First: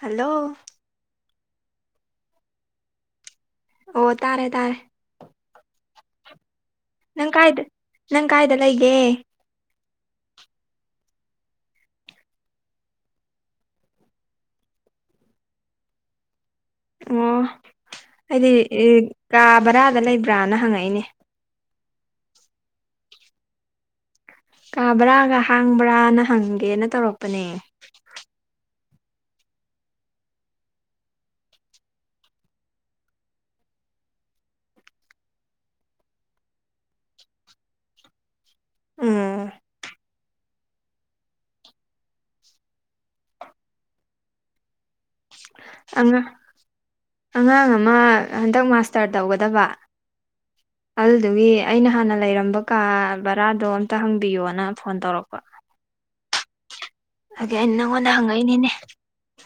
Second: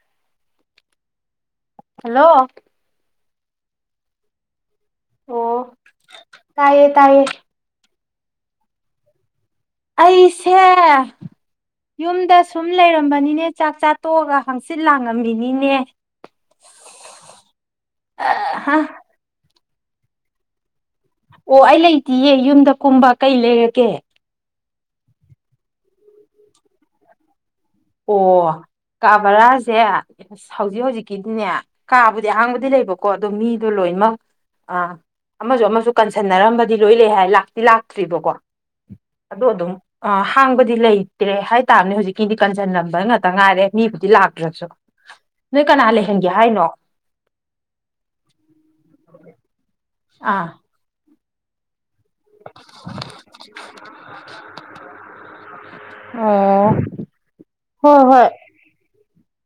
Hello hello ꯑꯣ ꯇꯥꯔꯦ ꯇꯥꯔꯦ ꯑꯣ ꯇꯥꯏꯥꯏꯌꯦ ꯇꯥꯏꯌꯦ ꯅꯪ ꯀꯥꯏꯗ ꯅꯪ ꯀꯥꯏꯗ ꯂꯩꯒꯦ ꯑꯩꯁꯦ ꯌꯨꯝꯗ ꯁꯨꯝ ꯂꯩꯔꯝꯕꯅꯤꯅꯦ ꯆꯥꯛ ꯆꯥ ꯇꯣꯛꯑꯒ ꯍꯥꯡꯆꯤꯠ ꯂꯥꯡꯉꯝꯃꯤꯅꯤꯅꯦ ꯑꯣ ꯑꯩꯗꯤ ꯑꯍ ꯀꯥ ꯕꯔꯥꯗ ꯂꯩꯕ꯭ꯔꯥꯅ ꯍꯪꯉꯛꯏꯅꯦ ꯑꯣ ꯑꯩ ꯂꯩꯇꯌꯦ ꯌꯨꯝꯗ ꯀꯨꯝꯕ ꯀꯩ ꯂꯩꯔꯒꯦ ꯀꯥꯕ꯭ꯔꯥꯒ ꯍꯥꯡꯕ꯭ꯔꯥꯅ ꯍꯪꯒꯦꯅ ꯇꯧꯔꯛꯄꯅꯦ ꯑꯣ ꯀꯥ ꯕꯔꯥꯁꯦ ꯍꯧꯖꯤꯛ ꯍꯧꯖꯤꯛꯀꯤꯗꯤꯅꯦ ꯀꯥꯕꯨꯗꯤ ꯑꯍꯥꯡꯕꯗꯤ ꯂꯩꯕꯀꯣ ꯑꯗꯣ ꯃꯤꯗꯣ ꯂꯩ ꯂꯣꯏꯅꯃꯛ ꯑ ꯑꯃꯁꯨ ꯑꯃꯁꯨ ꯀꯟꯁꯟꯅꯔꯝꯕꯗꯤ ꯂꯣꯏ ꯂꯩ ꯍꯥꯏ ꯂꯥꯛꯇꯤ ꯂꯥꯛꯇ꯭ꯔꯤꯕꯀꯣ ꯑ ꯎꯝ ꯑꯗꯨꯝ ꯑ ꯍꯥꯡꯕꯗꯤ ꯂꯩꯇ꯭ꯔꯦ ꯍꯥꯏꯇꯥꯥꯔꯅꯦ ꯍꯧꯖꯤꯛꯀꯤꯗꯤ ꯀꯟꯁꯤꯜꯂꯝꯕ ꯉꯥꯛꯇ ꯉꯥꯏꯔꯦ ꯃꯤꯕꯨꯗꯤ ꯂꯥꯛꯇ꯭ꯔꯁꯨ ꯅꯣꯏ ꯀꯅꯥ ꯑꯉꯥꯡ ꯂꯩꯍꯟꯒꯦ ꯍꯥꯏꯅꯣ ꯑꯉꯥꯡ ꯑꯃ ꯍꯟꯗꯛ ꯃꯥꯁꯇꯔ ꯇꯧꯒꯗꯕ ꯑꯥ ꯑꯗꯨꯗꯨꯒꯤ ꯑꯩꯅ ꯍꯥꯟꯅ ꯂꯩꯔꯝꯕ ꯀꯥ ꯕꯔꯥꯗꯣ ꯑꯝꯇ ꯍꯪꯕꯤꯌꯣꯅ ꯐꯣꯟ ꯇꯧꯔꯛꯄ ꯑꯣ ꯑꯗꯨꯒꯤ ꯑꯩꯅ ꯍꯣꯏ ꯅꯪꯉꫭꯟꯗ ꯍꯣꯏ ꯍꯪꯉꯛꯏꯅꯤꯅꯦ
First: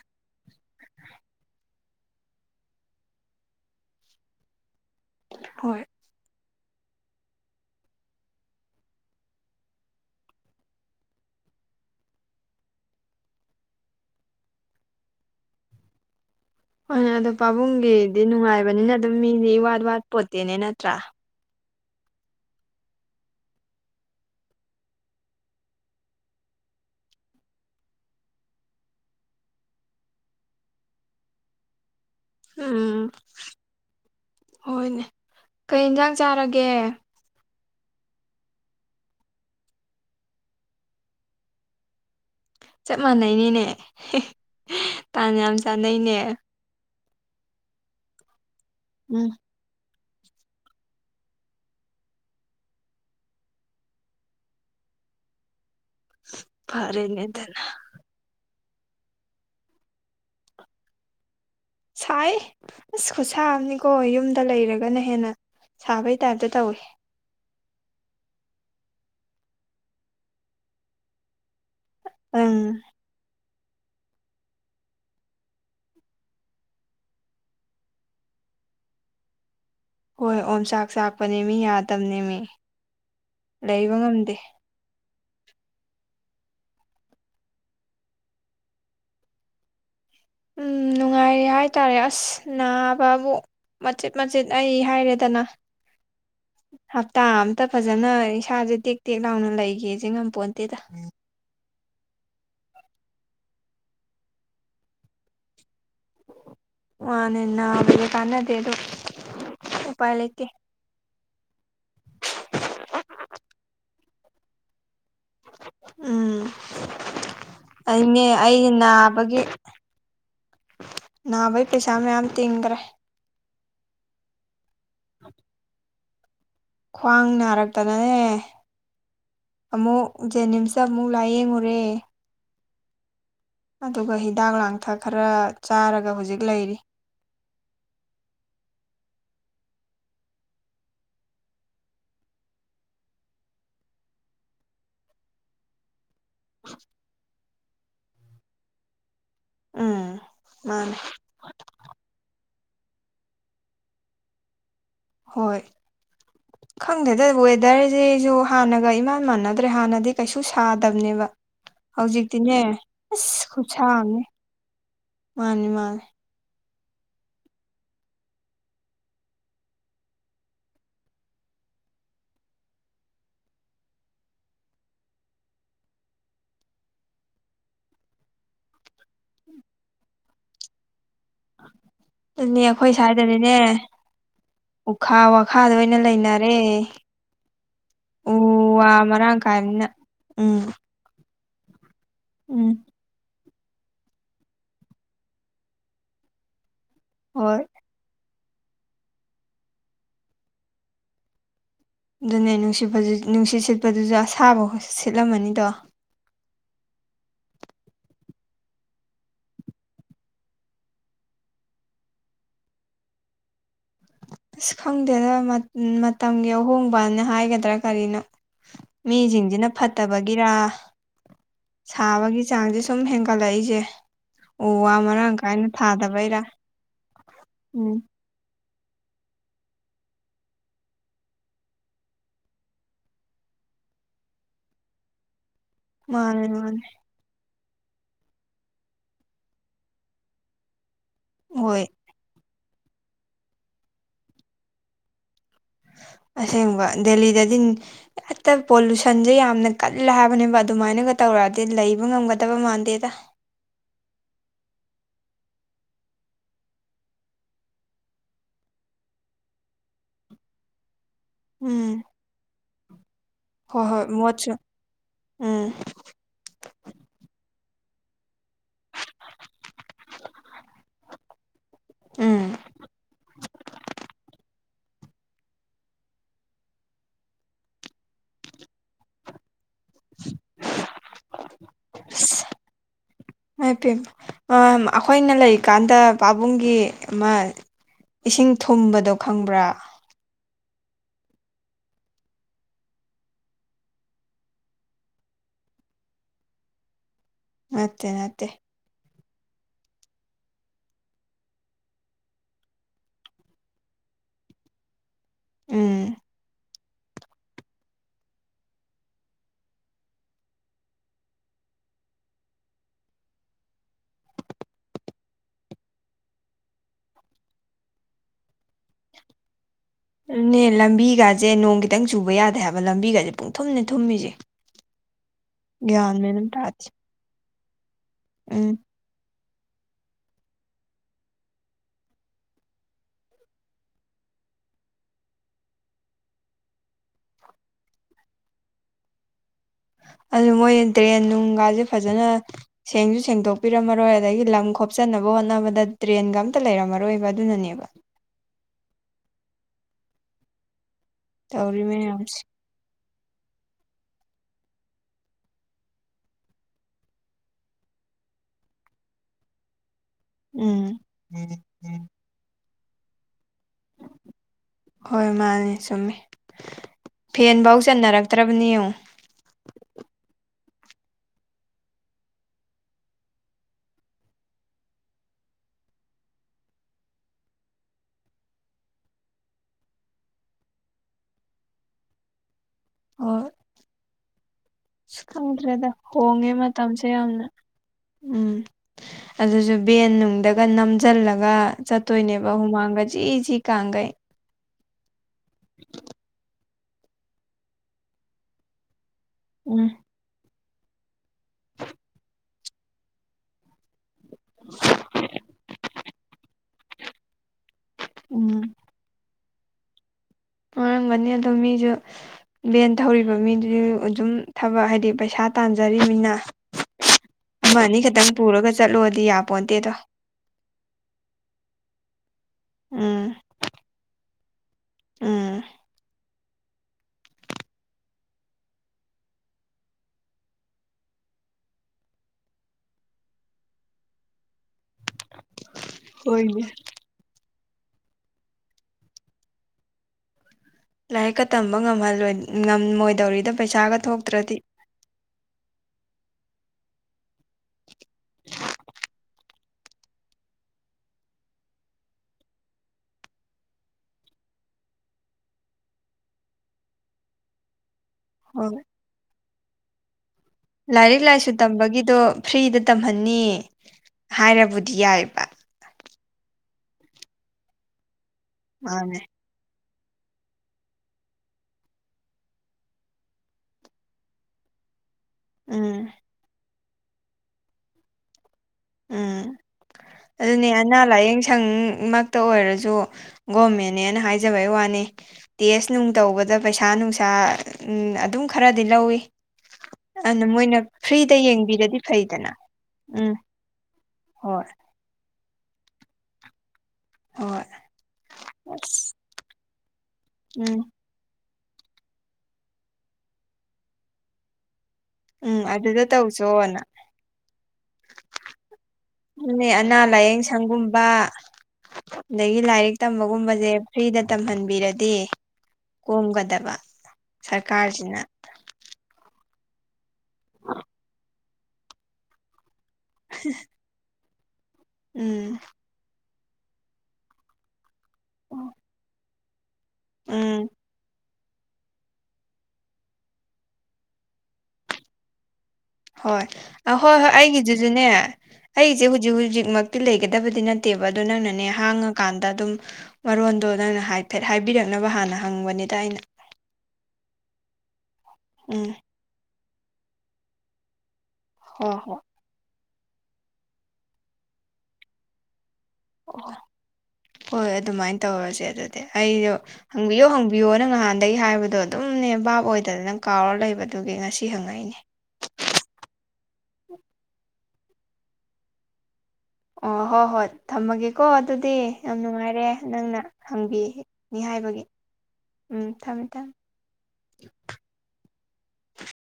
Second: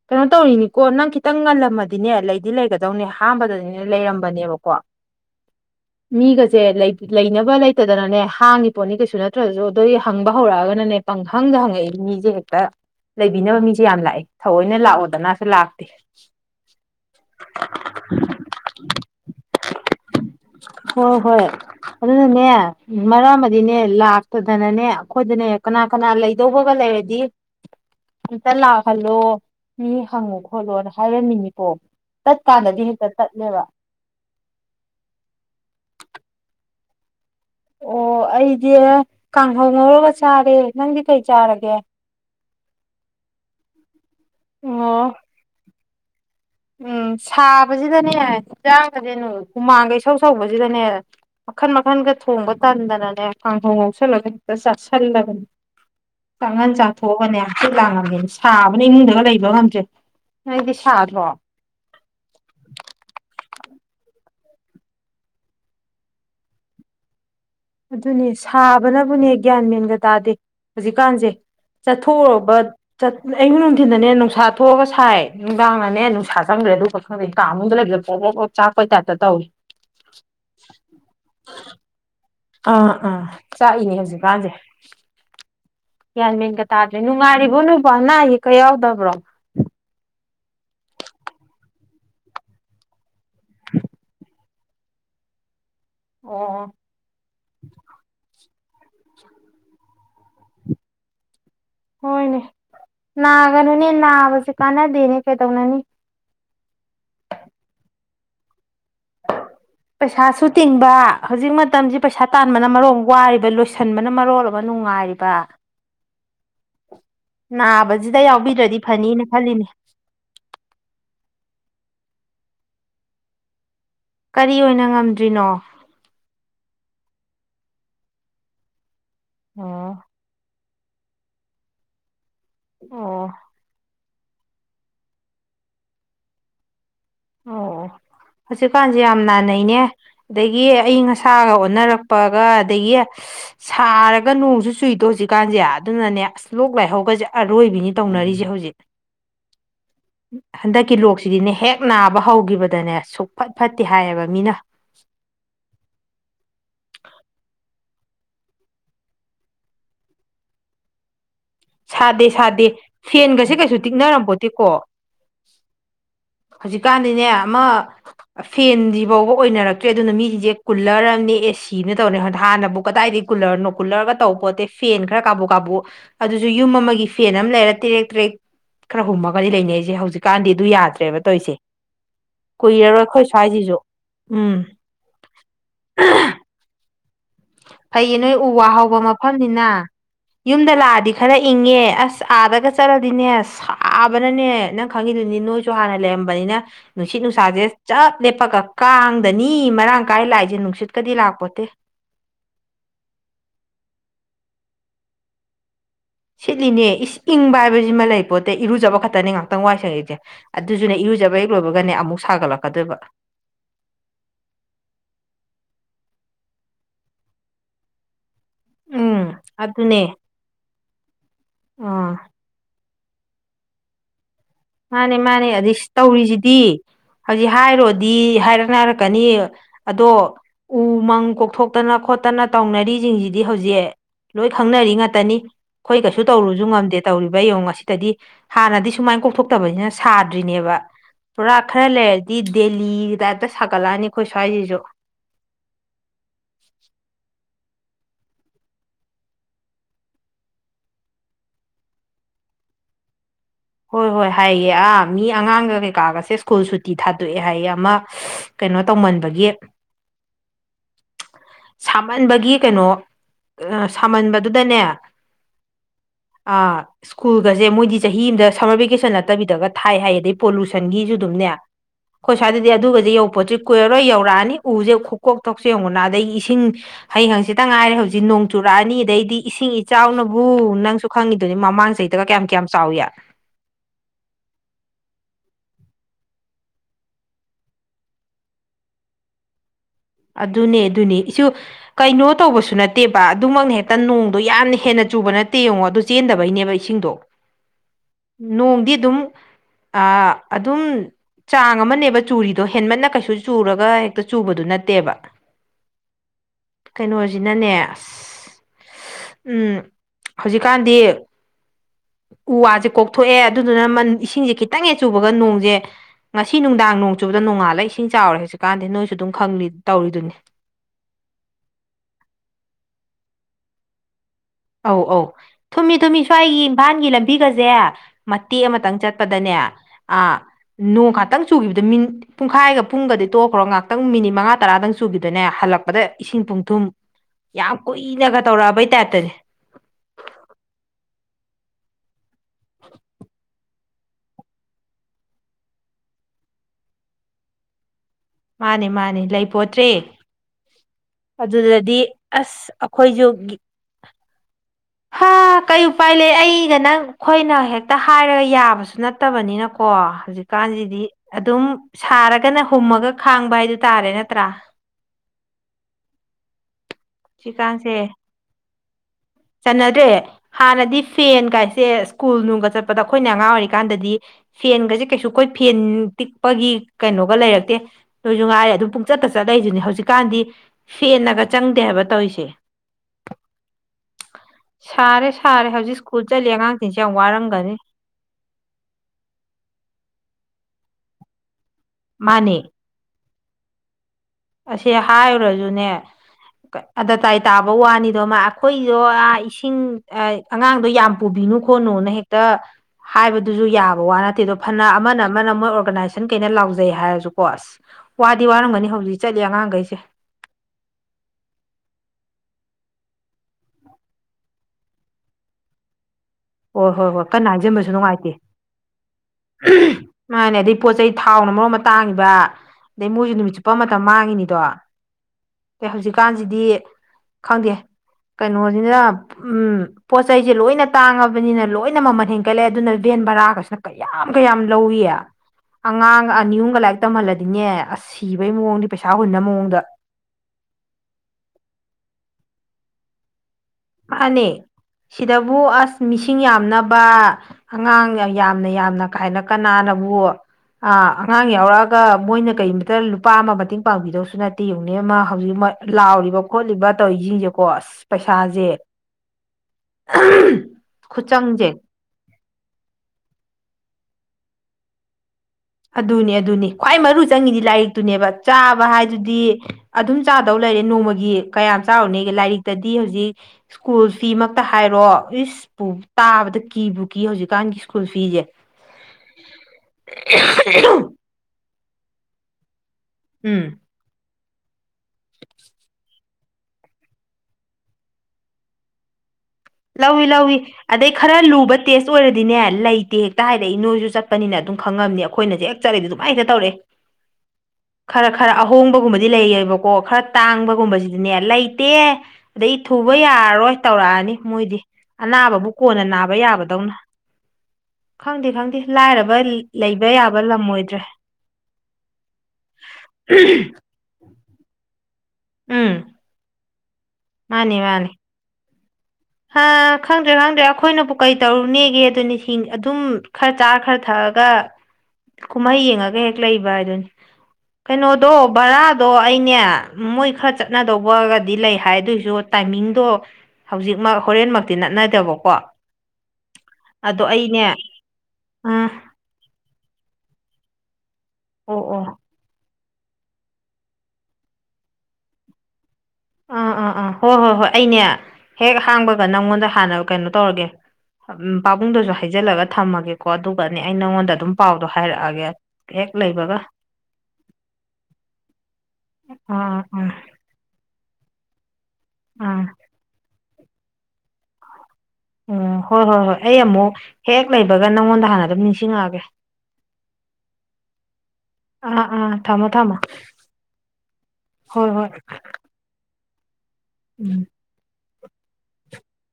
ꯀꯩꯅꯣ ꯇꯧꯔꯤꯅꯤꯀꯣ ꯅꯪ ꯈꯤꯇꯪ ꯉꯜꯂꯝꯃꯗꯤꯅꯦ ꯂꯩꯗꯤ ꯂꯩꯒꯗꯧꯅꯦ ꯑꯍꯥꯟꯕꯗꯅꯤꯅꯦ ꯂꯩꯔꯝꯕꯅꯦꯕꯀꯣ ꯍꯣꯏ ꯃꯤ ꯀ ꯁꯦ ꯂꯩꯅꯕ ꯂꯩꯇꯗꯅꯅꯦ ꯍꯥꯡꯉꯤ ꯄꯣꯠꯅꯤ ꯀꯩꯁꯨ ꯅꯠꯇ꯭ꯔꯁꯨ ꯑꯗꯨꯣꯏ ꯍꯪꯕ ꯍꯧꯔꯛꯑꯒꯅꯅꯦ ꯄꯪ ꯍꯪ ꯍꯪꯉꯛꯏ ꯃꯤꯁꯦ ꯍꯦꯛꯇ ꯂꯩꯕꯤꯅꯕ ꯃꯤꯁꯦ ꯌꯥꯝ ꯂꯥꯛꯑꯦ ꯊꯑꯣꯏꯅ ꯂꯥꯛꯑꯣꯗꯅꯁꯨ ꯂꯥꯛꯇꯦ ꯍꯣꯏ ꯑꯗꯣ ꯄꯥꯕꯨꯡꯒꯤꯗꯤ ꯅꯨꯡꯉꯥꯏꯕꯅꯤꯅ ꯑꯗꯨꯝ ꯃꯤꯗꯤ ꯏꯋꯥꯠ ꯋꯥꯠꯄꯣꯠꯇꯦꯅꯦ ꯅꯠꯇ꯭ꯔꯥ ꯍꯣꯏ ꯍꯣꯏ ꯑꯗꯨꯅꯅꯦ ꯃꯔꯝꯃꯗꯤꯅꯦ ꯂꯥꯛꯇꯗꯅꯅꯦ ꯑꯩꯈꯣꯏꯗꯅꯦ ꯀꯅꯥ ꯀꯅꯥ ꯂꯩꯗꯧꯕꯒ ꯑ ꯂꯥꯛꯜ [inaudible] ꯍꯂꯣ ꯃꯤ ꯍꯪꯉꯣ ꯈꯣꯠꯂꯣꯅ ꯍꯥꯏꯔꯝꯃꯤꯅꯤꯀꯣ ꯇꯠ ꯀꯥꯗꯗꯤ ꯍꯦꯛꯇ ꯎꯝ ꯇꯠꯅꯦꯕ ꯍꯣꯏꯅꯦ ꯀꯩ ꯌꯦꯟꯖꯥꯡ ꯆꯥꯔꯒꯦ ꯑꯣ ꯑꯩꯗꯤ ꯀꯥꯡꯍꯧ ꯉꯧꯔꯒ ꯆꯥꯔꯦ ꯅꯪꯗꯤ ꯀꯩ ꯆꯥꯔꯒꯦ ꯆꯞ ꯃꯥꯟꯅꯩꯅꯦꯅꯦ ꯑꯣ ꯇꯥꯟꯅ ꯌꯥꯝ ꯆꯥꯅꯩꯅꯦ ꯎꯝ ꯁꯥꯕꯁꯤꯗꯅꯦ ꯆꯥꯕꯗꯤꯅꯨ ꯎꯝ ꯍꯨꯃꯥꯡꯈꯩ ꯑꯆꯧ ꯁꯧꯕꯁꯤꯗꯅꯦ ꯃꯈꯟ ꯃꯈꯟꯒ ꯊꯣꯡꯕ ꯇꯟꯗꯅꯅꯦ ꯀꯥꯡꯍꯧ ꯍꯧꯁꯜꯂꯒ ꯍꯦꯛꯇ ꯆꯥꯁꯤꯜꯂꯤ ꯆꯉꯅ ꯐꯔꯦꯅꯦ ꯆꯊꯣꯑꯣꯕꯅꯦ ꯑꯗꯨꯅ ꯑꯁꯨ ꯂꯉ ꯃꯤꯁꯤ ꯁꯥꯕꯅꯦ ꯏꯃꯨꯡꯗꯒ ꯂꯩꯕ ꯉꯝꯗꯦ ꯅꯗꯤ ꯁꯥꯗ꯭ꯔꯣ ꯁꯥꯏ ꯑꯁ ꯈꯨꯠꯁꯥꯝꯅꯤꯀꯣ ꯌꯨꯝꯗ ꯂꯩꯔꯒꯅ ꯍꯦꯟꯅ ꯁꯥꯕꯩ ꯇꯥꯏꯞꯇ ꯇꯧꯋꯤ ꯑꯗꯨꯅꯦ ꯁꯥꯕꯅꯕꯨꯅꯦ ꯒ꯭ꯌꯥꯟ ꯃꯦꯟꯒ ꯇꯥꯗꯦ ꯍꯧꯖꯤꯛꯀꯥꯟꯁꯦ ꯎꯝ ꯆꯠꯊꯣꯛꯑꯕ ꯑꯌꯨꯛ ꯅꯨꯡꯊꯤꯟꯗꯅꯦ ꯅꯨꯡꯁꯥ ꯊꯣꯛꯑꯒ ꯁꯥꯏ ꯅꯨꯡꯗꯥꯡꯅꯅꯦ ꯅꯨꯡꯁꯥ ꯆꯪꯗ꯭ꯔꯦ ꯑꯗꯨ ꯈꯛ ꯈꯪꯗꯦ ꯏ ꯀꯥ ꯃꯅꯨꯡꯗ ꯂꯩꯕꯗ ꯄꯣꯛ ꯑꯣ ꯆꯥꯛꯄꯣꯏ ꯇꯥꯇ ꯇꯧꯏꯤ ꯍꯣꯏ ꯑꯣꯝꯆꯥꯛ ꯆꯥꯛꯄꯅꯦ ꯃꯤ ꯌꯥꯗꯕꯅꯦ ꯃꯤ ꯑꯥ ꯑꯥ ꯂꯩꯕ ꯆꯥꯛꯏꯅꯦ ꯉꯝꯗꯦ ꯍꯧꯖꯤꯛꯀꯥꯟꯁꯦ ꯌꯥꯒ꯭ꯌꯥꯟꯃꯦꯟꯒ ꯇꯥꯗ꯭ꯔꯦ ꯅꯨꯡꯉꯥꯏꯔꯤꯕꯣ ꯅꯣꯏꯕꯅꯥ ꯑꯌꯦꯛꯀ ꯌꯥꯎꯗꯕ꯭ꯔꯣ ꯅꯨꯡꯉꯥꯏꯔꯦ ꯍꯥꯏꯇꯥꯥꯔꯦ ꯑꯁ ꯅꯥꯕꯕꯨ ꯃꯆꯤꯠ ꯃꯆꯤꯠ ꯑꯩ ꯍꯥꯏꯔꯦꯗꯅ ꯑꯣ ꯍꯞꯇꯥ ꯑꯝꯇ ꯐꯖꯅ ꯏꯁꯥꯁꯦ ꯇꯦꯛ ꯇꯦꯛ ꯂꯥꯎꯅ ꯂꯩꯒꯦꯁꯦ ꯉꯝꯄꯣꯟꯇꯦꯗ ꯍꯣꯏꯅꯦ ꯅꯥꯒꯅꯨꯅꯦ ꯅꯥꯕꯁꯦ ꯀꯥꯟꯅꯗꯦꯅꯦ ꯀꯩꯗꯧꯅꯅꯤ ꯑꯅꯤꯅꯕꯦ ꯇꯅꯗ ꯑꯗꯨ ꯄꯩꯁꯥꯁꯨ ꯇꯤꯡꯕ ꯍꯧꯖꯤꯛ ꯃꯇꯝꯁꯤ ꯄꯩꯁꯥ ꯇꯥꯟꯕꯅ ꯃꯔꯣꯡ ꯋꯥꯔꯤꯕ ꯂꯣꯏꯁꯤꯟꯕꯅ ꯃꯔꯣꯜ ꯑꯃ ꯅꯨꯡꯉꯥꯏꯔꯤꯕ ꯎꯝ ꯅꯥꯕꯁꯤꯗ ꯑꯗꯨꯅꯦ ꯑꯩ ꯌꯥꯎꯕꯤꯗ꯭ꯔꯗꯤ ꯐꯅꯤꯅ ꯅꯥꯕꯒꯤ ꯈꯜꯂꯤꯅꯦ ꯕꯩ ꯄꯩꯁꯥ ꯃꯌꯥꯝ ꯇꯤꯡꯒ꯭ꯔꯦ ꯀꯔꯤ ꯑꯣꯏꯅ ꯉꯝꯗ꯭ꯔꯤꯅꯣ ꯭ꯋꯥꯡ ꯅꯥꯔꯛꯇꯅꯅꯦ ꯑꯣ ꯑꯃꯨꯛ ꯖꯦꯅꯤꯝꯁ ꯇ ꯑꯃꯨꯛ ꯂꯥꯏꯌꯦꯡꯉꯨꯔꯦ ꯑꯣ ꯑꯗꯨꯒ ꯍꯤꯗꯥꯛ ꯂꯥꯡꯊꯛ ꯈꯔ ꯆꯥꯔꯒ ꯍꯧꯖꯤꯛ ꯂꯩꯔꯤ ꯑꯣ ꯍꯧꯖꯤꯛꯀꯥꯟꯁꯦ ꯌꯥꯝ ꯅꯥꯅꯩꯅꯦ ꯑꯗꯒꯤ ꯑꯏꯪ ꯑꯁꯥꯒ ꯑꯣꯟꯅꯔꯛꯄꯒ ꯑꯗꯒꯤ ꯁꯥꯔꯒ ꯅꯣꯡꯁꯨ ꯆꯨꯏꯗꯣ ꯍꯧꯖꯤꯛꯀꯥꯟꯁꯦ ꯑꯗꯨꯅꯅꯦ ꯑꯁ ꯂꯣꯛ ꯂꯥꯏꯍꯧꯒꯁꯦ ꯑꯔꯣꯏꯕꯤꯅꯤ ꯇꯧꯅꯔꯤꯁꯦ ꯍꯧꯖꯤꯛ ꯎꯝ ꯃꯥꯅꯦ ꯍꯟꯗꯛꯀꯤ ꯂꯣꯛꯁꯤꯗꯤꯅꯦ ꯍꯦꯛ ꯅꯥꯕ ꯍꯧꯈꯤꯕꯗꯅꯦ ꯁꯨꯛ ꯐꯠ ꯐꯠꯇꯦ ꯍꯥꯏꯌꯦꯕ ꯃꯤꯅ ꯍꯣꯏ ꯈꯪꯗꯦꯗ ꯋꯦꯗꯔ ꯁꯦꯁꯨ ꯍꯥꯟꯅꯒ ꯏꯃꯥꯟ ꯃꯥꯟꯅꯗ꯭ꯔꯦ ꯍꯥꯟꯅꯗꯤ ꯀꯩꯁꯨ ꯁꯥꯗꯕꯅꯦꯕ ꯁꯥꯗꯦ ꯍꯧꯖꯤꯛꯇꯤꯅꯦ ꯁꯥꯗꯦ ꯑꯁ ꯐꯦꯟꯒꯁꯦ ꯈꯨꯠ ꯀꯩꯁꯨ ꯁꯥꯥꯝꯅꯤ ꯇꯤꯛꯅꯔꯝꯄꯣꯠꯇꯦꯀꯣ ꯃꯥꯅꯤ ꯃꯥꯅꯤ ꯍꯧꯖꯤꯛꯀꯥꯟꯗꯤꯅꯦ ꯑꯃ ꯐꯦꯟꯁꯤ ꯐꯥꯎꯕ ꯑꯣꯏꯅꯔꯛꯇ꯭ꯔꯦ ꯑꯗꯨꯅ ꯃꯤꯁꯤꯡꯁꯦ ꯀꯨꯜꯂꯔ ꯑꯃꯅꯦ ꯑꯦꯁꯤꯅ ꯇꯧꯔꯦ ꯍꯥꯟꯅꯕꯨ ꯀꯗꯥꯏꯗꯒꯤ ꯀꯨꯂꯔ ꯅꯣ ꯀꯨꯜꯂꯔꯒ ꯇꯧ ꯄꯣꯠꯇꯦ ꯐꯦꯟ ꯈꯔ ꯀꯥꯕꯨ ꯀꯥꯕꯨ ꯑꯗꯨꯁꯨ ꯌꯨꯝ ꯑꯃꯒꯤ ꯐꯦꯟ ꯑꯃ ꯂꯩꯔ ꯇꯦꯔꯦ ꯇꯔꯦ ꯈꯔ ꯍꯨꯝꯃꯒꯗꯤ ꯂꯩꯅꯩꯔꯤꯁꯦ ꯍꯧꯖꯤꯛꯀꯥꯟꯗꯤ ꯑꯗꯨ ꯌꯥꯗ꯭ꯔꯦꯕ ꯇꯧꯔꯤꯁꯦ ꯑꯗꯨꯅꯦ ꯑꯩꯈꯣꯏ ꯀꯨꯏꯔꯔꯣꯏ ꯁ꯭ꯋꯥꯏꯗꯅꯤꯅꯦ ꯁ꯭ꯋꯥꯏꯁꯤꯁꯨ ꯎꯝ ꯎꯈꯥ ꯋꯥꯈꯥꯗ ꯑꯣꯏꯅ ꯂꯩꯅꯔꯦ ꯐꯩꯌꯦ ꯅꯣꯏ ꯎ ꯋꯥ ꯍꯥꯎꯕ ꯃꯐꯝꯅꯤꯅ ꯎꯝ ꯌꯨꯝꯗ ꯂꯥꯛꯑꯗꯤ ꯈꯔ ꯏꯪꯉꯦ ꯑꯁ ꯑꯥꯗꯒ ꯎꯝ ꯆꯠꯂꯗꯤꯅꯦ ꯑꯁ ꯁꯥꯕꯅꯅꯦ ꯅꯪ ꯈꯪꯉꯗꯨꯅꯤ ꯅꯣꯏꯁꯨ ꯍꯥꯟꯅ ꯂꯩꯔꯝꯕꯅꯤꯅ ꯅꯨꯡꯁꯤꯠ ꯍꯣꯏ ꯅꯨꯡꯁꯥꯁꯦ ꯆꯞ ꯂꯦꯞꯄꯒ ꯀꯥꯡꯗꯅꯤ ꯃꯔꯥꯡ ꯀꯥꯏ ꯂꯥꯛꯏꯁꯦ ꯅꯨꯡꯁꯤꯠꯀꯗꯤ ꯂꯥꯛꯄꯣꯠꯇꯦ ꯑꯗꯨꯅꯦ ꯅꯨꯡꯁꯤꯠ ꯅꯨꯡꯁꯤꯠ ꯁꯤꯠꯄꯗꯨꯁꯨ ꯑꯁꯥꯕ ꯁꯤꯠꯂꯝꯃꯅꯤꯗꯣ ꯁꯤꯠꯂꯤꯅꯦ ꯏꯪꯕ ꯍꯥꯏꯕꯁꯤꯃ ꯂꯩ ꯄꯣꯠꯇꯦ ꯏꯔꯨꯖꯕ ꯈꯛꯇꯅꯤ ꯉꯥꯏꯍꯥꯛꯇꯪ ꯋꯥꯏ ꯁꯪꯉꯛꯁꯦ ꯑꯗꯨꯁꯨꯅꯦ ꯏꯔꯨꯖꯕ ꯦꯛ ꯂꯣꯏꯕꯒꯅꯦ ꯑꯃꯨꯛ ꯁꯥꯒꯠꯂꯛꯀꯗꯣꯏꯕ [inaudible] ꯑꯁ ꯈꯪꯗꯦꯗ ꯃꯇꯝꯒꯤ ꯑꯍꯣꯡꯕꯅ ꯍꯥꯏꯒꯗ꯭ꯔꯥ ꯀꯔꯤꯅꯣ ꯎꯝ ꯃꯤꯁꯤꯡꯁꯤꯅ ꯑꯗꯨꯅꯦ ꯐꯠꯇꯕꯒꯤꯔꯥ ꯑꯥ ꯁꯥꯕꯒꯤ ꯆꯥꯡꯁꯦ ꯁꯨꯝ ꯍꯦꯟꯒꯠ ꯀꯂꯛꯏꯁꯦ ꯃꯥꯅꯦ ꯃꯥꯅꯦ ꯑꯩ ꯇꯧꯔꯤꯁꯤꯗꯤ ꯍꯧꯖꯤꯛ ꯎꯝ ꯍꯥꯏꯔꯣꯗꯤ ꯍꯥꯏꯔ ꯈꯪꯅꯥꯔꯛꯀꯅꯤ ꯑꯗꯣ ꯎꯃꯪ ꯀꯣꯛꯊꯣꯛꯇꯅ ꯈꯣꯠꯇꯅ ꯇꯧꯅꯔꯤꯁꯤꯡꯁꯤꯗꯤ ꯍꯧꯖꯤꯛ ꯂꯣꯏ ꯈꯪꯅꯔꯤ ꯉꯥꯛꯇꯅꯤ ꯑꯩꯈꯣꯏ ꯀꯩꯁꯨ ꯃꯥꯅꯦ ꯇꯧꯔꯨꯁꯨ ꯃꯥꯅꯦ ꯉꯝꯗꯦ ꯇꯧꯔꯤꯕ ꯌꯦꯡꯉꯣ ꯉꯁꯤꯗꯗꯤ ꯍꯥꯟꯅꯗꯤ ꯁꯨꯃꯥꯏꯅ ꯀꯣꯛꯊꯣꯛ ꯐꯠꯇꯕꯅꯤꯅ ꯁꯥꯗ꯭ꯔꯤꯅꯦꯕ ꯄꯨꯔꯥ ꯍꯣꯏ ꯈꯔ ꯂꯩꯔꯗꯤ ꯗꯦꯜꯂꯤꯒꯤ ꯇꯥꯏꯞꯇ ꯁꯥꯒꯠꯂꯛꯑꯅꯤꯈꯣꯏ ꯁ꯭ꯋꯥꯏꯁꯤꯁꯨ ꯑꯁꯦꯡ ꯏꯕ ꯗꯦꯜꯂꯤꯗꯗꯤ ꯍꯇ ꯄꯣꯂꯨꯁꯟꯁꯦ ꯌꯥꯝꯅ ꯀꯜꯂꯦ ꯍꯥꯏꯕꯅꯦꯕ ꯑꯗꯨꯃꯥꯏꯅꯒ ꯇꯧꯔꯛꯑꯗꯤ ꯂꯩꯕ ꯉꯝꯒꯗꯕ ꯃꯥꯟꯗꯦꯗ ꯍꯣꯏ ꯍꯣꯏ ꯍꯥꯏꯌꯦ ꯑꯥ ꯃꯤ ꯑꯉꯥꯡꯒ ꯀꯩꯀꯥꯒꯁꯦ ꯁ꯭ꯀꯨꯜ ꯁꯨꯇꯤ ꯊꯥꯗꯣꯛꯑꯦ ꯍꯥꯏꯌꯦ ꯑꯃ ꯀꯩꯅꯣ ꯇꯧꯃꯟꯕꯒꯤ [inaudible] ꯎꯝ ꯁꯥꯃꯟꯕꯒꯤ ꯀꯩꯅꯣ ꯍꯣꯏ ꯍꯣꯏ ꯃꯣꯠꯁꯨ ꯁꯥꯃꯟꯕꯗꯨꯗꯅꯦ ꯎꯝ ꯑ ꯁ꯭ꯀꯨꯜꯒꯁꯦ ꯃꯣꯏꯗꯤ ꯆꯍꯤ ꯑꯃꯗ ꯁꯝꯃꯔ ꯚꯦꯀꯦꯁꯟ ꯅꯠꯇꯕꯤꯗꯒ ꯊꯥꯏ ꯍꯥꯏ ꯑꯗꯩ ꯄꯣꯂꯨꯁꯟꯒꯤꯁꯨ ꯑꯗꯨꯝꯅꯦ ꯍꯣꯏ ꯎꯝ ꯁ꯭ꯋꯥꯏꯗꯗꯤ ꯑꯗꯨꯒꯗꯤ ꯌꯧ ꯄꯣꯠꯁꯤ ꯀꯨꯏꯔꯣꯏ ꯌꯧꯔꯛꯑꯅꯤ ꯎꯁꯦ ꯈꯨꯛ ꯀꯣꯛ ꯊꯧꯁ ꯌꯦꯡꯉꯨꯅ ꯑꯗꯒꯤ ꯏꯁꯤꯡ ꯍꯩ ꯍꯪꯁꯤꯇ ꯉꯥꯏꯔꯦ ꯍꯧꯖꯤꯛ ꯅꯣꯡ ꯆꯨꯔꯛꯑꯅꯤ ꯑꯗꯩꯗꯤ ꯏꯁꯤꯡ ꯏꯪ ꯏꯆꯥꯎꯅꯕꯨ ꯅꯪꯁꯨ ꯈꯪꯉꯤꯗꯨꯣꯏꯅꯦ ꯃꯃꯥꯡ ꯆꯍꯤꯩꯗꯒ ꯀꯌꯥꯝ ꯀꯌꯥꯝ ꯆꯥꯎꯏ ꯍꯥꯏ ꯄ ꯑꯩꯈꯣꯏꯅ ꯂꯩꯔꯤꯀꯥꯟꯗ ꯄꯥꯕꯨꯡꯒꯤ ꯑꯃ ꯏꯁꯤꯡ ꯊꯨꯝꯕꯗꯣ ꯈꯪꯕ꯭ꯔꯥ ꯑꯗꯨꯅꯦ ꯑꯗꯨꯅꯦ ꯏꯁꯨ ꯀꯩꯅꯣ ꯇꯧꯕꯁꯨ ꯅꯠꯇꯦꯕ ꯑꯗꯨꯃꯛꯅ ꯍꯦꯛꯇ ꯅꯣꯡꯗꯣ ꯌꯥꯝꯅ ꯍꯦꯟꯅ ꯆꯨꯕꯅꯤ ꯅꯠꯇꯦ ꯌꯦꯡꯉꯣ ꯑꯗꯨ ꯆꯦꯟꯗꯕꯩꯅꯦꯕ ꯏꯁꯤꯡꯗꯣ ꯅꯠꯇꯦ ꯅꯠꯇꯦ ꯅꯣꯡꯗꯤ ꯑꯗꯨꯝ ꯑ ꯑꯗꯨꯝ ꯆꯥꯡ ꯑꯃꯅꯦꯕ ꯆꯨꯔꯤꯗꯣ ꯍꯦꯟꯃꯠꯅ ꯀꯩꯁꯨ ꯆꯨꯔꯒ ꯍꯦꯛꯇ ꯆꯨꯕꯗꯨ ꯅꯠꯇꯦꯕ ꯎꯝ ꯀꯩꯅꯣꯁꯤꯅꯅꯦ ꯑꯁ ꯎꯝ ꯍꯧꯖꯤꯛꯀꯥꯟꯗꯤ ꯎ ꯋꯥꯁꯦ ꯀꯣꯛꯊꯣꯛꯑꯦ ꯑꯗꯨꯗꯨꯅ ꯃꯟ ꯏꯁꯤꯡꯁꯦ ꯈꯤꯇꯪ ꯍꯦꯛ ꯆꯨꯕꯒ ꯅꯣꯡꯁꯦ ꯉꯁꯤ ꯅꯨꯡꯗꯥꯡ ꯅꯣꯡ ꯆꯨꯕꯗ ꯅꯣꯡꯉꯥꯜꯂꯒ ꯏꯁꯤꯡ ꯆꯥꯎꯔꯦ ꯍꯧꯖꯤꯛ ꯀꯥꯟꯗꯤ ꯅꯣꯏꯁꯨ ꯑꯗꯨꯝ ꯈꯪꯂꯤ ꯇꯧꯔꯤꯗꯨꯅꯤ ꯑꯗꯨꯅꯦ ꯂꯝꯕꯤꯒꯁꯦ ꯅꯣꯡ ꯈꯤꯇꯪ ꯆꯨꯕ ꯌꯥꯗꯦ ꯍꯥꯏꯕ ꯂꯝꯕꯤꯒꯁꯦ ꯄꯨꯡ ꯊꯨꯝꯅꯦ ꯊꯨꯝꯃꯤꯁꯦ ꯑꯧ ꯑꯧ ꯊꯨꯝꯃꯤ ꯒ꯭ꯌꯥꯟ ꯊꯨꯝꯃꯤ ꯃꯦꯟ ꯑꯃ ꯁ꯭ꯋꯥꯏꯒꯤ ꯇꯥꯗꯦ ꯏꯝꯐꯥꯜꯒꯤ ꯂꯝꯕꯤꯒꯁꯦ ꯃꯇꯦꯛ ꯎꯝ ꯑꯃꯇꯪ ꯆꯠꯄꯗ ꯭ꯔ ꯉ [unintelligible] ꯃꯉꯥ ꯇꯔꯥꯗꯪ ꯆꯨꯈꯤꯗꯣꯏꯅꯦ ꯍꯜꯂꯛꯄꯗ ꯏꯁꯤꯡ ꯄꯨꯡ ꯊꯨꯝ ꯌꯥꯝ ꯀꯨꯏꯅꯒ ꯇꯧꯔꯛꯑꯕꯩ ꯇꯥꯏꯔꯦꯇꯗꯤ ꯑꯗꯨ ꯃꯣꯏ ꯗ꯭ꯔꯦꯟ ꯅꯨꯡꯒꯥꯁꯦ ꯐꯖꯅ ꯁꯦꯡꯁꯨ ꯁꯦꯡꯗꯣꯛ ꯄꯄꯤꯔꯝꯃꯔꯣꯏ ꯑꯗꯒꯤ ꯂꯝ ꯈꯣꯞꯆꯟꯅꯕ ꯍꯣꯠꯅꯕꯗ ꯇ꯭ꯔꯦꯟꯒ ꯑꯝꯇ ꯂꯩꯔꯝꯃꯔꯣꯏꯕ ꯑꯗꯨꯅꯅꯦꯕ ꯃꯥꯅꯦ ꯃꯥꯅꯦ ꯂꯩ ꯄꯣꯠꯇ꯭ꯔꯔꯤ ꯇꯧꯔꯤ ꯑꯗꯨꯗꯗꯤ ꯃꯌꯥꯝꯁꯦ ꯑꯁ ꯑꯩꯈꯣꯏꯁꯨ ꯍꯥ ꯀꯩ ꯎꯄꯥꯏ ꯂꯩ ꯑꯩꯒ ꯅꯪ ꯑꯩꯈꯣꯏꯅ ꯍꯦꯛꯇ ꯍꯥꯏꯔꯒ ꯌꯥꯕꯁꯨ ꯅꯠꯇꯕꯅꯤꯅꯀꯣ ꯎꯝ ꯍꯧꯖꯤꯛꯀꯥꯟꯁꯤꯗꯤ ꯑꯗꯨꯝ ꯁꯥꯔꯒꯅ ꯍꯨꯝꯃꯒ ꯈꯥꯡꯕ ꯍꯥꯏ ꯍꯣꯏ ꯃꯥꯅꯤ ꯆꯨꯝꯃꯤ꯫ ꯐꯦꯟꯐꯧ ꯍꯧꯖꯤꯛꯀꯥꯟꯁꯦ ꯆꯟꯅꯔꯛꯇ꯭ꯔꯕꯅꯦꯌꯦꯉꯣ ꯫ ꯆꯟꯅꯗ꯭ꯔꯦ ꯍꯥꯟꯅꯗꯤ ꯐꯦꯟꯒꯥꯏꯁꯦ ꯁ꯭ꯀꯨꯜ ꯅꯨꯡꯒ ꯆꯠꯄꯗ ꯈꯣꯏꯅ ꯑꯉꯥꯡ ꯑꯣꯏꯔꯤꯀꯥꯟꯗꯗꯤ ꯐꯦꯟꯒꯁꯦ ꯀꯩꯁꯨ ꯀꯣꯏ ꯐꯦꯟ ꯇꯤꯛꯄꯒꯤ ꯀꯩꯅꯣꯒ ꯂꯩꯔꯛꯇꯦ ꯅꯣꯏꯁꯨ ꯉꯥꯏꯔꯦ ꯑꯗꯨꯝ ꯄꯨꯡꯆꯠꯇ ꯆꯠꯂꯏꯗꯨꯅꯦ ꯍꯧꯖꯤꯛꯀꯥꯟꯗꯤ ꯐꯦꯟꯅꯒ ꯆꯪꯗꯦ ꯍꯥꯏꯕ ꯇꯧꯏꯁꯦ꯫ ꯑꯣ ꯁꯥꯔꯦ ꯁꯥꯔꯦ ꯈꯪꯗ꯭ꯔꯦꯗ ꯍꯧꯖꯤꯛ ꯁ꯭ꯀꯨꯜ ꯍꯣꯡꯉꯦ ꯆꯠꯂꯤ ꯑꯉꯥꯡꯁꯤꯡꯁꯦ ꯃꯇꯝꯁꯦ ꯌꯥꯝ ꯌꯥꯝꯅ꯫ ꯋꯥꯔꯝꯒꯅꯤ ꯎꯝ ꯑꯗꯨꯁꯨ ꯕꯦꯟꯅꯨꯡꯗ ꯒ ꯅꯝꯖꯜꯂꯒ ꯆꯠꯇꯣꯏꯅꯦꯕ ꯃꯥꯅꯦ ꯍꯨꯃꯥꯡꯒ ꯖꯤꯖꯤ ꯀꯥꯡꯒꯩ꯫ ꯑꯁꯦ ꯍꯥꯏꯔꯨꯔꯁꯨꯅꯦ ꯀ ꯑꯇꯗꯥꯥꯏ ꯇꯥꯕ ꯋꯥꯅꯤꯗꯣ ꯃꯥ ꯑꯩꯈꯣꯏꯗꯣ ꯑ ꯏꯁꯤꯡ ꯎꯝ ꯑꯩ ꯑꯉꯥꯡꯗꯣ ꯌꯥꯝ ꯄꯨꯕꯤꯅꯨ ꯈꯣꯠꯅꯨꯅ ꯍꯦꯛꯇ ꯍꯥꯏꯕꯗꯨꯁꯨ ꯌꯥꯕ ꯋꯥ ꯅꯠꯇꯦꯗꯣ ꯐꯅ ꯑꯃꯅ ꯑꯃꯅ ꯃꯣꯏ ꯑꯣꯔꯒꯅꯥꯏꯖꯦꯁꯟ ꯀꯩꯅ ꯂꯥꯎꯖꯩ ꯍꯥꯏꯔꯁꯨꯀꯣ ꯑꯁ ꯋꯥꯗꯤ ꯋꯥꯔꯝꯒꯅꯤ ꯍꯧꯖꯤꯛ꯫ ꯆꯠꯂꯤ ꯑꯉꯥꯡꯍꯩꯁꯦ꯫ [unintelligible] ꯑꯗꯨ ꯃꯤꯖꯨ ꯚꯦꯟ ꯊꯧꯔꯤꯕ ꯃꯤꯗꯨꯁꯨ ꯑꯗꯨꯝ ꯊꯕꯛ ꯍꯥꯏꯗꯤ ꯄꯩꯁꯥ ꯇꯥꯟꯖꯔꯤꯕꯅꯤꯅ ꯍꯣꯏ ꯍꯣꯏ ꯍꯣꯏ ꯀꯟꯅ ꯍꯥꯏꯖꯤꯟꯕꯁꯨ ꯅꯨꯡꯉꯥꯏꯇꯦ꯫ ꯄꯨꯔꯒ ꯆꯠꯂꯣꯗꯤ ꯌꯥꯄꯣꯟꯇꯦꯗꯣ [unintelligible] ꯃꯥꯅꯦ ꯑꯗꯩ ꯄꯣꯠ ꯆꯩ ꯊꯥꯎꯅ ꯃꯔꯣꯝꯃ ꯇꯥꯡꯉꯤꯕ ꯑꯗꯩ ꯎꯝ ꯃꯣꯏꯁꯨ ꯅꯨꯃꯤꯠ ꯆꯨꯞꯄ ꯃꯇꯝ ꯃꯥꯡꯉꯤꯅꯤꯗꯣ ꯎꯝ ꯑꯦ ꯍꯧꯖꯤꯛꯀꯥꯟ ꯗꯤ ꯈꯪꯗꯦ ꯀꯩꯅꯣꯁꯤꯅ ꯎꯝ ꯄꯣꯠꯆꯩꯁꯦ ꯂꯣꯏꯅ ꯇꯥꯡꯉ ꯅꯤꯅ ꯂꯣꯏꯅ ꯃꯃꯜ ꯍꯦꯟꯒꯠꯂꯦ ꯑꯗꯨꯅ ꯕꯦꯟ ꯕꯔꯥꯒꯁꯤꯅ ꯀꯌꯥꯝ ꯀꯌꯥꯝ ꯂꯧꯋꯤ ꯑꯉꯥꯡ ꯍꯣꯏꯅꯦ ꯑꯅꯤꯍꯨꯝꯒ ꯂꯥꯏꯔꯤꯛ ꯇꯝꯍꯜꯂꯗꯤꯅꯦ ꯁꯤꯕꯩ ꯃꯑꯣꯡꯗꯤ ꯄꯩꯁꯥ ꯍꯨꯟꯅꯕ ꯃꯑꯣꯡꯗ ꯂꯥꯏꯔꯤꯛꯀ ꯇꯝꯕ ꯉꯝꯍꯜꯂꯣꯏ ꯉꯝꯃꯣꯏꯗꯧꯔꯤꯗ꯫ ꯄꯩꯁꯥꯒ ꯐꯅꯤ ꯊꯣꯛꯇ꯭ꯔꯗꯤ ꯁꯤꯗꯕꯨ ꯑꯁ ꯃꯤꯁꯤꯡ ꯌꯥꯝꯅꯕ ꯑꯉꯥꯡ ꯌꯥꯝꯅ ꯌꯥꯝꯅ ꯀꯥꯏꯅ ꯀꯅꯥꯅꯕꯨ ꯑ ꯑꯉꯥꯡ ꯌꯥꯎꯔꯛꯑꯒ ꯃꯣꯏꯅ ꯀꯩꯝꯇ ꯂꯨꯄꯥ ꯑꯃ ꯃꯇꯦꯡ ꯄꯥꯡꯕꯤꯗꯧꯁꯨ ꯅꯠꯇꯦ ꯌꯦꯡꯅꯦ ꯃꯥ ꯍꯧꯖꯤꯛ ꯃꯥ ꯂꯥꯎꯔꯤꯕ ꯈꯣꯠꯂꯤꯕ ꯇꯧꯔꯤꯁꯤꯡꯖꯦꯀꯣ ꯑꯁ ꯄꯩꯁꯥꯖꯦ ꯍꯣꯏ [unintelligible] ꯂꯥꯏꯔꯤꯛ ꯂꯥꯏꯁꯨ ꯈꯨꯆꯪꯁꯦ ꯇꯝꯕꯒꯤꯗꯣ ꯐ꯭ꯔꯤꯗ ꯇꯝꯍꯟꯅꯤ꯫ ꯍꯥꯏꯔꯕꯨꯗꯤ ꯌꯥꯏꯕ꯫ ꯑꯗꯨꯅꯤ ꯑꯗꯨꯅꯤ ꯈ꯭ꯋꯥꯏ ꯃꯔꯨ ꯆꯪꯉꯤꯗꯤ ꯂꯥꯏꯔꯤꯛꯇꯨꯅꯦꯕ ꯆꯥꯕ ꯃꯥꯅꯦ ꯍꯥꯏꯗꯨꯗꯤ ꯑꯗꯨꯝ ꯆꯥꯗꯧ ꯂꯩꯔꯦ ꯅꯣꯡꯃꯒꯤ ꯀꯌꯥꯝ ꯆꯥꯔꯨꯅꯤꯒꯦ ꯂꯥꯏꯔꯤꯛꯇꯗꯤ ꯍꯧꯖꯤꯛ ꯁ꯭ꯀꯨꯜ ꯐꯤꯃꯛꯇ ꯍꯥꯏꯔꯣ ꯏꯁꯄꯨ ꯎꯝ ꯇꯥꯕꯗ ꯀꯤꯕꯨ ꯀꯤ ꯍꯧꯖꯤꯛꯀꯥꯟꯒꯤ ꯁ꯭ꯀꯨꯜ ꯐꯤꯁꯦ꯫ ꯎꯝ ꯑꯗꯨꯅꯦ ꯑꯅꯥ ꯂꯥꯏꯌꯦꯡ ꯁꯪꯃꯛꯇ ꯑꯣꯏꯔꯁꯨ ꯎꯝ ꯒꯣꯃꯦꯟꯅꯦꯅ ꯍꯥꯏ ꯄꯤꯖꯕꯩ ꯋꯥꯅꯤ ꯇꯦꯁ ꯅꯨꯡ ꯇꯧꯕꯗ ꯄꯩꯁꯥ ꯅꯨꯡꯁꯥ ꯑꯗꯨꯝ ꯈꯔꯗꯤ ꯂꯧꯋꯤ꯫ ꯂꯧꯏ ꯂꯧꯏ ꯑꯗꯩ ꯈꯔ ꯂꯨꯕ ꯌꯦꯡꯕꯤꯔꯗꯤ ꯇꯦꯁ ꯐꯩꯗꯅ ꯑꯣꯏꯔꯗꯤꯅꯦ ꯂꯩꯇꯦ ꯎꯝ ꯍꯦꯛꯇ ꯍꯥꯏꯔꯛꯏ꯫ ꯅꯣꯏꯁꯨ ꯆꯠꯄꯅꯤꯅ ꯍꯣꯏ ꯑꯗꯨꯝ ꯈꯪꯉꯝꯅꯤ ꯑꯈꯣꯏꯅꯗꯤ ꯍꯦꯛ ꯆꯠꯂꯤꯗꯣ ꯗꯨꯃꯥꯏ ꯍꯦꯛꯇ ꯇꯧꯔꯦ꯫ ꯍꯣꯏ ꯈꯔ ꯈꯔ ꯑꯁ ꯑꯍꯣꯡꯕꯒꯨꯝꯕꯗꯤ ꯂꯩꯌꯦꯕꯀꯣ ꯈꯔ ꯎꯝ ꯇꯥꯡꯕꯒꯨꯝꯕꯁꯤꯗꯤꯅꯦ ꯂꯩ ꯇꯦ ꯑꯗꯩ ꯊꯨꯕ ꯌꯥꯔꯔꯣꯏ ꯇꯧꯔꯛꯑꯅꯤ ꯃꯣꯏꯗꯤ꯫ ꯎꯝ ꯑꯅꯥꯕꯕꯨ ꯑꯗꯨꯗ ꯀꯣꯟꯅ ꯅꯥꯕ ꯇꯧꯁꯣꯅ ꯌꯥꯕꯗꯧꯅ꯫ ꯈꯪꯗꯦ ꯈꯪꯗꯦ ꯂꯥꯏꯔꯕ ꯑꯗꯨꯅꯦ ꯑꯅꯥ ꯂꯩꯕ ꯌꯥꯕ ꯂꯝꯃꯣꯏꯗ꯭ꯔꯦ꯫ ꯂꯥꯏꯌꯦꯡꯁꯪꯒꯨꯝꯕ ꯑꯗꯒꯤ ꯂꯥꯏꯔꯤꯛ ꯇꯝꯕꯒꯨꯝꯕꯁꯦ ꯐ꯭ꯔꯤꯗ ꯇꯝꯍꯟꯕꯤꯔꯗꯤ ꯎꯝ ꯀꯣꯝꯒꯗꯕ ꯃꯥꯅꯤ ꯃꯥꯅꯤ ꯁꯔꯀꯥꯔꯁꯤꯅ꯫ ꯍꯥ ꯈꯪꯗ꯭ꯔꯦ ꯈꯪꯗ꯭ꯔꯦ ꯑꯈꯣꯏꯅꯕꯨ ꯀꯩ ꯇꯧꯔꯨꯅꯦꯒꯦ ꯑꯗꯨꯅꯤ ꯍꯤꯡ ꯑꯗꯨꯝ ꯈꯔ ꯆꯥꯔ ꯈꯔ ꯊꯛꯑꯒ ꯎꯝ ꯀꯨꯝꯍꯩ ꯌꯦꯡꯉꯒ ꯍꯦꯛ ꯂꯩꯕ ꯍꯥꯏꯗꯨꯅꯤ ꯀꯩꯅꯣꯗꯣ ꯚꯔꯥꯗꯣ ꯑꯩꯅꯦ ꯃꯣꯏ ꯈꯔ ꯎꯝ ꯆꯠꯅꯗꯧꯕꯒꯗꯤ ꯂꯩ ꯍꯥꯏ ꯑꯗꯨꯏꯁꯨ ꯇꯥꯏꯃꯤꯡꯗꯣ ꯍꯧꯖꯤꯛ ꯍꯣꯔꯦꯟꯃꯛꯇꯤ ꯅꯠꯅꯗꯕꯀꯣ꯫ ꯍꯣꯏ ꯑ ꯍꯣꯏ ꯑꯗꯣ ꯍꯣꯏ ꯑꯩꯅꯦ ꯑꯩꯒꯤꯗꯨꯗꯤꯅꯦ ꯑꯥ ꯑꯩꯁꯦ ꯍꯧꯖꯤꯛ ꯍꯧꯨꯖꯤꯛꯃꯛꯇꯤ ꯂꯩꯒꯗꯕꯗꯤ ꯅꯠꯇꯦꯕ ꯑꯗꯣ ꯅꯪꯅꯅꯦ ꯑꯣ ꯑꯣ ꯍꯥꯡꯉꯀꯥꯟꯗ ꯑꯗꯨꯝ ꯃꯔꯣꯟꯗꯣ ꯅꯪꯅ ꯍꯥꯏꯐꯦꯠ ꯍꯥꯏꯕꯤꯔꯛꯅꯕ ꯍꯥꯟꯅ ꯍꯪꯕꯅꯤꯗ ꯑꯩꯅ ꯑꯥ ꯑꯥ ꯑꯥ ꯍꯣꯏ ꯍꯣꯏ ꯍꯣꯏ ꯑꯩꯅꯦ ꯍꯦꯛ ꯎꯝ ꯍꯥꯡꯕꯒ ꯅꯪꯉꯣꯟꯗ ꯍꯥꯟꯅ ꯀꯩꯅꯣ ꯇꯧꯔꯒꯦ ꯍꯣꯏ ꯄꯥꯕꯨꯡꯗꯨꯁꯨ ꯍꯥꯏꯖꯤꯜꯂꯒ ꯊꯝꯃꯒꯦꯀꯣ ꯑꯗꯨꯒꯅꯤ ꯑꯩ ꯅꯪꯉꯣꯟꯗ ꯑꯗꯨꯝ ꯄꯥꯎꯗꯣ ꯍꯥꯏꯔꯛꯑꯒꯦ ꯍꯦꯛ ꯍꯣꯏ ꯂꯩꯕꯒ ꯍꯣꯏ ꯑꯗꯨꯃꯥꯏꯅ ꯇꯧꯔꯁꯦ ꯑꯗꯨꯗꯤ ꯑꯩꯗꯣ ꯑꯥ ꯑꯥ ꯍꯪꯕꯤꯌꯣ ꯍꯪꯕꯤꯌꯣ ꯅꯪ ꯉꯍꯥꯟ ꯑꯗꯩ ꯍꯥꯏꯕꯗꯣ ꯑꯗꯨꯝꯅꯦ ꯚꯥꯞ ꯑꯥ ꯑꯣꯏꯗꯗꯅꯪ ꯀꯥꯎꯔ ꯂꯩꯕꯗꯨꯒꯤ ꯉꯁꯤ ꯍꯪꯉꯛꯏꯅꯦ ꯎꯝ ꯍꯣꯏ ꯍꯣꯏ ꯍꯣꯏ ꯑꯩ ꯑꯃꯨꯛ ꯍꯦꯛ ꯂꯩꯕꯒ ꯅꯪꯉꯣꯟꯗ ꯍꯥꯟꯅ ꯑꯗꯨꯝ ꯅꯤꯡꯁꯤꯡꯉꯛꯑꯒꯦ ꯑꯣ ꯍꯣꯏ ꯍꯣꯏ ꯊꯝꯃꯒꯦꯀꯣ ꯑꯗꯨꯗꯤ ꯑꯥ ꯌꯥꯝ ꯑꯥ ꯊꯝꯃꯣ ꯅꯨꯡꯉꯥꯏꯔꯦ ꯊꯝꯃꯣ ꯅꯪꯅ ꯍꯪꯕꯤꯅꯤ ꯍꯥꯏ ꯍꯣꯏ ꯍꯣꯏ ꯎꯝ ꯊꯝꯃꯦ ꯎꯝ